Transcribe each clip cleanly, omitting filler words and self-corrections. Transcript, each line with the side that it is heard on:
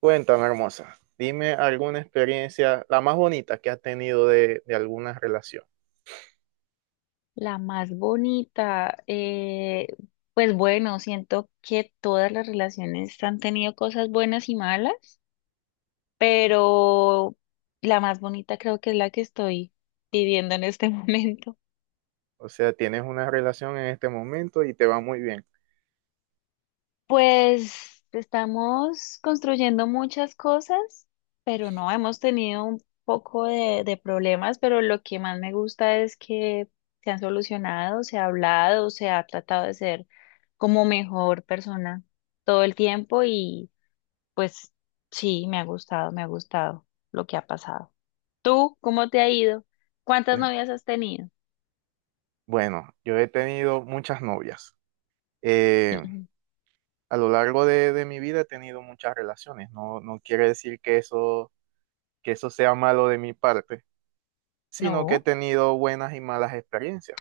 right: Cuéntame, hermosa, dime alguna experiencia, la más bonita que has tenido de alguna relación.
left: La más bonita, pues bueno, siento que todas las relaciones han tenido cosas buenas y malas, pero la más bonita creo que es la que estoy viviendo en este momento.
right: O sea, tienes una relación en este momento y te va muy bien.
left: Pues estamos construyendo muchas cosas, pero no hemos tenido un poco de problemas, pero lo que más me gusta es que se han solucionado, se ha hablado, se ha tratado de ser como mejor persona todo el tiempo y pues sí, me ha gustado lo que ha pasado. ¿Tú cómo te ha ido? ¿Cuántas
right: Eh,
left: novias has tenido?
right: Bueno, yo he tenido muchas novias. Eh,
left: Mm,
right: a lo largo de mi vida he tenido muchas relaciones. No, no quiere decir que eso sea malo de mi parte, sino que he
left: no,
right: tenido buenas y malas experiencias.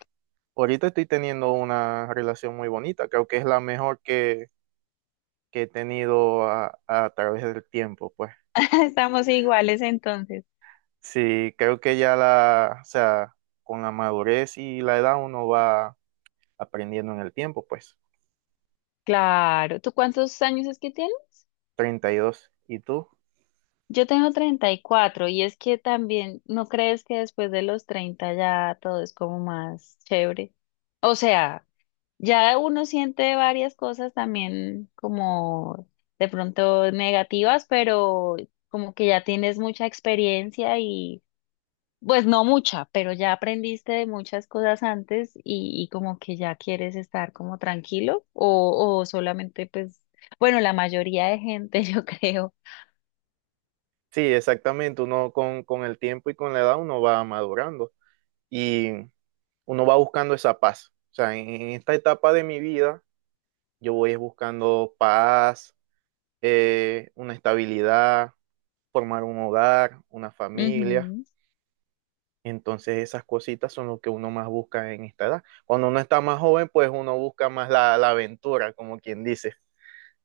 right: Ahorita estoy teniendo una relación muy bonita, creo que es la mejor que he tenido a través del tiempo, pues.
left: estamos iguales entonces.
right: Sí, creo que ya o sea, con la madurez y la edad uno va aprendiendo en el tiempo, pues.
left: Claro, ¿tú cuántos años es que tienes?
right: 32. ¿Y dos? ¿Y tú?
left: Yo tengo 34 y es que también, ¿no crees que después de los 30 ya todo es como más chévere? O sea, ya uno siente varias cosas también como de pronto negativas, pero como que ya tienes mucha experiencia y pues no mucha, pero ya aprendiste de muchas cosas antes y como que ya quieres estar como tranquilo o solamente pues, bueno, la mayoría de gente yo creo.
right: Sí, exactamente. Uno con el tiempo y con la edad uno va madurando y uno va buscando esa paz. O sea, en esta etapa de mi vida yo voy es buscando paz, una estabilidad, formar un hogar, una familia.
left: Ujú.
right: Entonces esas cositas son lo que uno más busca en esta edad. Cuando uno está más joven, pues uno busca más la aventura, como quien dice.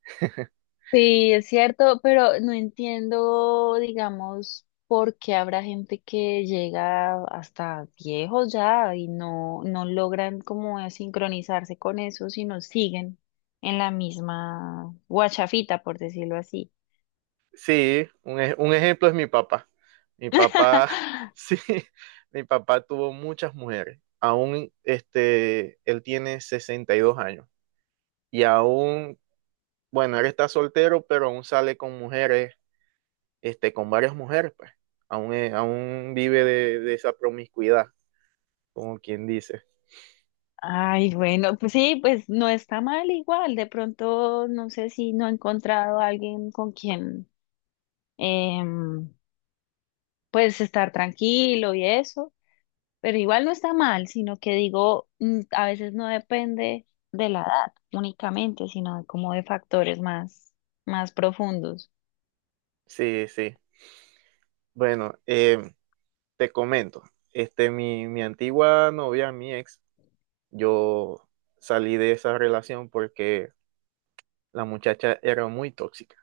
left: Sí, es cierto, pero no entiendo, digamos, por qué habrá gente que llega hasta viejos ya y no, no logran como sincronizarse con eso, sino siguen en la misma guachafita, por decirlo así.
right: Sí, un ejemplo es mi papá. Mi papá, sí, mi papá tuvo muchas mujeres. Aún, este, él tiene 62 años y aún, bueno, él está soltero, pero aún sale con mujeres, este, con varias mujeres, pues. Aún vive de esa promiscuidad, como quien dice.
left: Ay, bueno, pues sí, pues no está mal igual. De pronto, no sé si no he encontrado a alguien con quien, em, pues estar tranquilo y eso. Pero igual no está mal, sino que digo, mm, a veces no depende de la edad únicamente, sino de como de factores más, más profundos.
right: Sí, sí. Bueno, te comento, este, mi antigua novia, mi ex, yo salí de esa relación porque la muchacha era muy tóxica.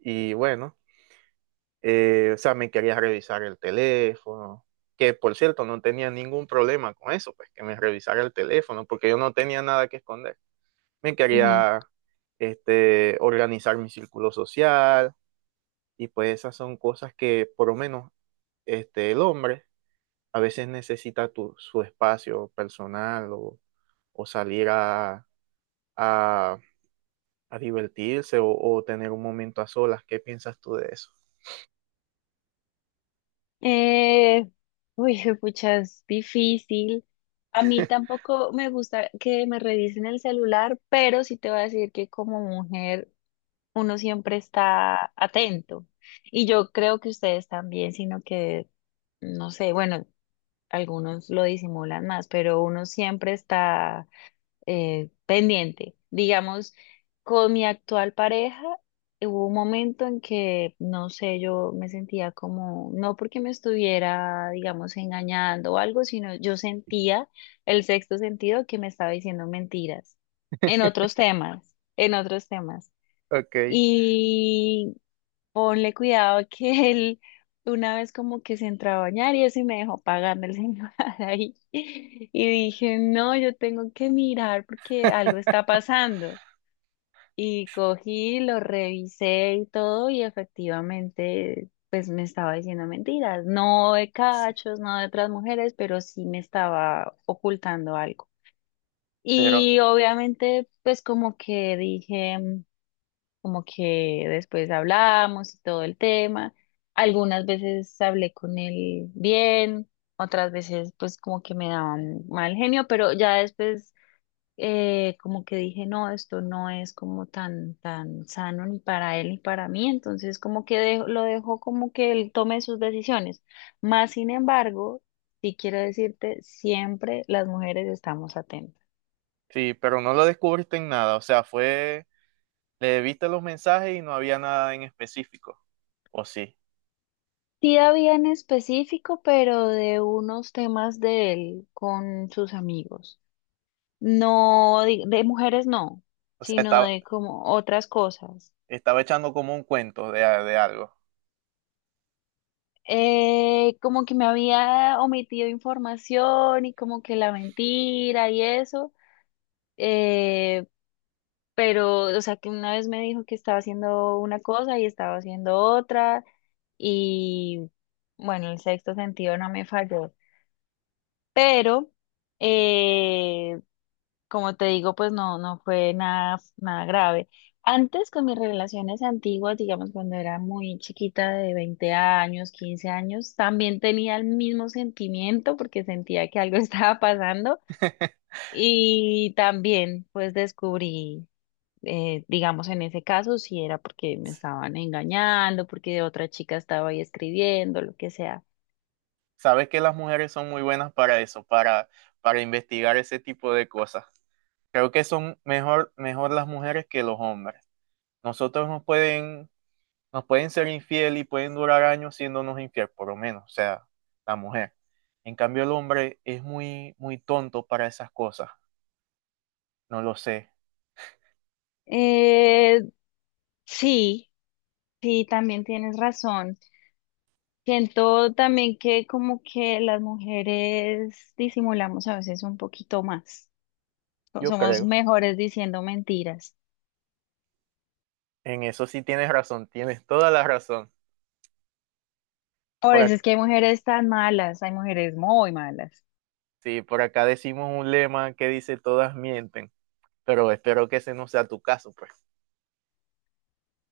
right: Y bueno, o sea, me quería revisar el teléfono, que por cierto no tenía ningún problema con eso, pues que me revisara el teléfono, porque yo no tenía nada que esconder. Me
left: Ujú, ujú.
right: quería este, organizar mi círculo social y pues esas son cosas que por lo menos este, el hombre a veces necesita su espacio personal o salir a- a divertirse o tener un momento a solas. ¿Qué piensas tú de eso?
left: Eh, uy, pucha, es difícil. A mí tampoco me gusta que me revisen el celular, pero sí te voy a decir que como mujer uno siempre está atento. Y yo creo que ustedes también, sino que, no sé, bueno, algunos lo disimulan más, pero uno siempre está pendiente. Digamos, con mi actual pareja hubo un momento en que, no sé, yo me sentía como, no porque me estuviera, digamos, engañando o algo, sino yo sentía el sexto sentido que me estaba diciendo mentiras en otros temas, en otros temas.
right: Ok.
left: Y ponle cuidado que él una vez como que se entró a bañar y eso y me dejó pagando el señor ahí. Y dije, no, yo tengo que mirar porque algo está pasando. Y cogí, lo revisé y todo y efectivamente pues me estaba diciendo mentiras, no de
right: Sí,
left: cachos, no de otras mujeres, pero sí me estaba ocultando algo.
right: pero
left: Y obviamente pues como que dije como que después hablamos y todo el tema. Algunas veces hablé con él bien, otras veces pues como que me daban mal genio, pero ya después como que dije, no, esto no es como tan, tan sano ni para él ni para mí, entonces como que lo dejo como que él tome sus decisiones. Más sin embargo, sí quiero decirte, siempre las mujeres estamos atentas.
right: sí, pero no lo descubriste en nada, o sea, fue, le viste los mensajes y no había nada en específico, o sí,
left: Sí había en específico, pero de unos temas de él con sus amigos. No, de mujeres no,
right: o sea,
left: sino
right: estaba,
left: de como otras cosas.
right: estaba echando como un cuento de algo.
left: Como que me había omitido información y como que la mentira y eso. eh, pero, o sea, que una vez me dijo que estaba haciendo una cosa y estaba haciendo otra. Y bueno, el sexto sentido no me falló. Pero. Eh, Como te digo, pues no, no fue nada, nada grave. Antes con mis relaciones antiguas, digamos cuando era muy chiquita de 20 años, 15 años, también tenía el mismo sentimiento porque sentía que algo estaba pasando y también pues descubrí, digamos en ese caso, si era porque me estaban engañando, porque otra chica estaba ahí escribiendo, lo que sea.
right: Sabes que las mujeres son muy buenas para eso, para investigar ese tipo de cosas. Creo que son mejor, mejor las mujeres que los hombres. Nosotros nos pueden ser infiel y pueden durar años siéndonos infiel, por lo menos, o sea, la mujer. En cambio, el hombre es muy, muy tonto para esas cosas. No lo sé.
left: Eh, sí, sí, también tienes razón. Siento también que como que las mujeres disimulamos a veces un poquito más.
right: Yo
left: Somos
right: creo.
left: mejores diciendo mentiras.
right: En eso sí tienes razón, tienes toda la razón.
left: Por
right: Por
left: eso es
right: acá,
left: que hay mujeres tan malas, hay mujeres muy malas.
right: sí, por acá decimos un lema que dice todas mienten, pero espero que ese no sea tu caso, pues.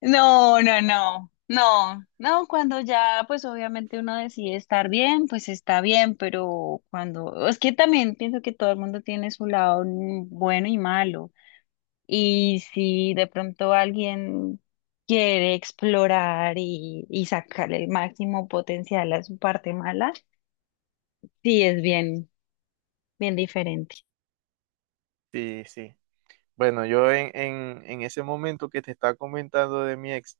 left: No, no, no, no, no, cuando ya pues obviamente uno decide estar bien, pues está bien, pero cuando, es que también pienso que todo el mundo tiene su lado bueno y malo. Y si de pronto alguien quiere explorar y sacarle el máximo potencial a su parte mala, sí es bien, bien diferente.
right: Sí, sí. Bueno, yo en ese momento que te estaba comentando de mi ex,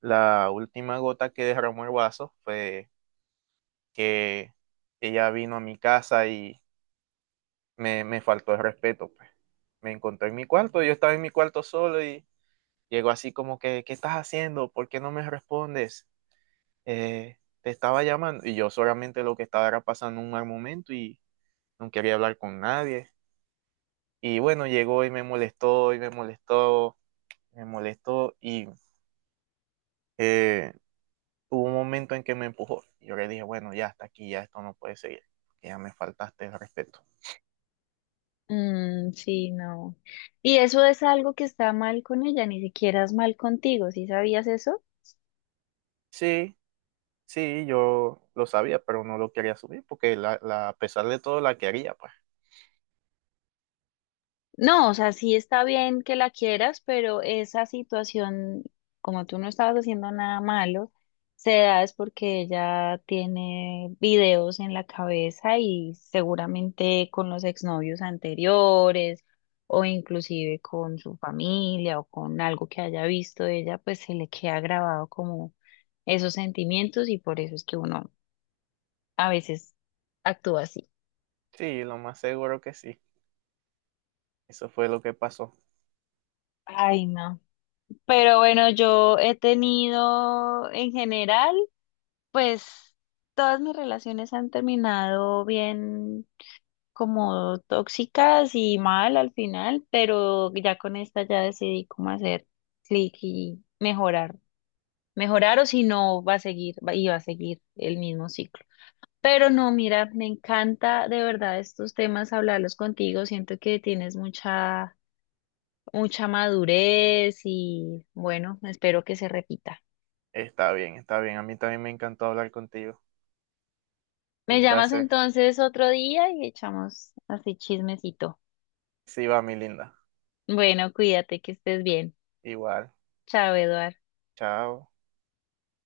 right: la última gota que derramó el vaso fue que ella vino a mi casa y me faltó el respeto, pues. Me encontró en mi cuarto, yo estaba en mi cuarto solo y llegó así como que, ¿qué estás haciendo? ¿Por qué no me respondes? Te estaba llamando y yo solamente lo que estaba era pasando un mal momento y no quería hablar con nadie. Y bueno, llegó y me molestó y... eh, hubo un momento en que me empujó. Yo le dije, bueno, ya hasta aquí, ya esto no puede seguir, que ya me faltaste el respeto.
left: Mm, sí, no. Y eso es algo que está mal con ella, ni siquiera es mal contigo, ¿sí sabías eso?
right: Sí, sí, yo lo sabía, pero no lo quería subir porque a pesar de todo la quería, pues.
left: No, o sea, sí está bien que la quieras, pero esa situación, como tú no estabas haciendo nada malo, se da es porque ella tiene videos en la cabeza y seguramente con los exnovios anteriores o inclusive con su familia o con algo que haya visto de ella, pues se le queda grabado como esos sentimientos y por eso es que uno a veces actúa así.
right: Sí, lo más seguro que sí. Eso fue lo que pasó.
left: Ay, no. Pero bueno, yo he tenido en general, pues todas mis relaciones han terminado bien como tóxicas y mal al final, pero ya con esta ya decidí cómo hacer clic y mejorar. Mejorar o si no, va a seguir, y va a seguir el mismo ciclo. Pero no, mira, me encanta de verdad estos temas, hablarlos contigo. Siento que tienes mucha, mucha madurez y bueno, espero que se repita.
right: Está bien, está bien. A mí también me encantó hablar contigo.
left: Me
right: Un
left: llamas
right: placer.
left: entonces otro día y echamos así chismecito.
right: Sí, va, mi linda.
left: Bueno, cuídate, que estés bien.
right: Igual.
left: Chao, Eduard.
right: Chao.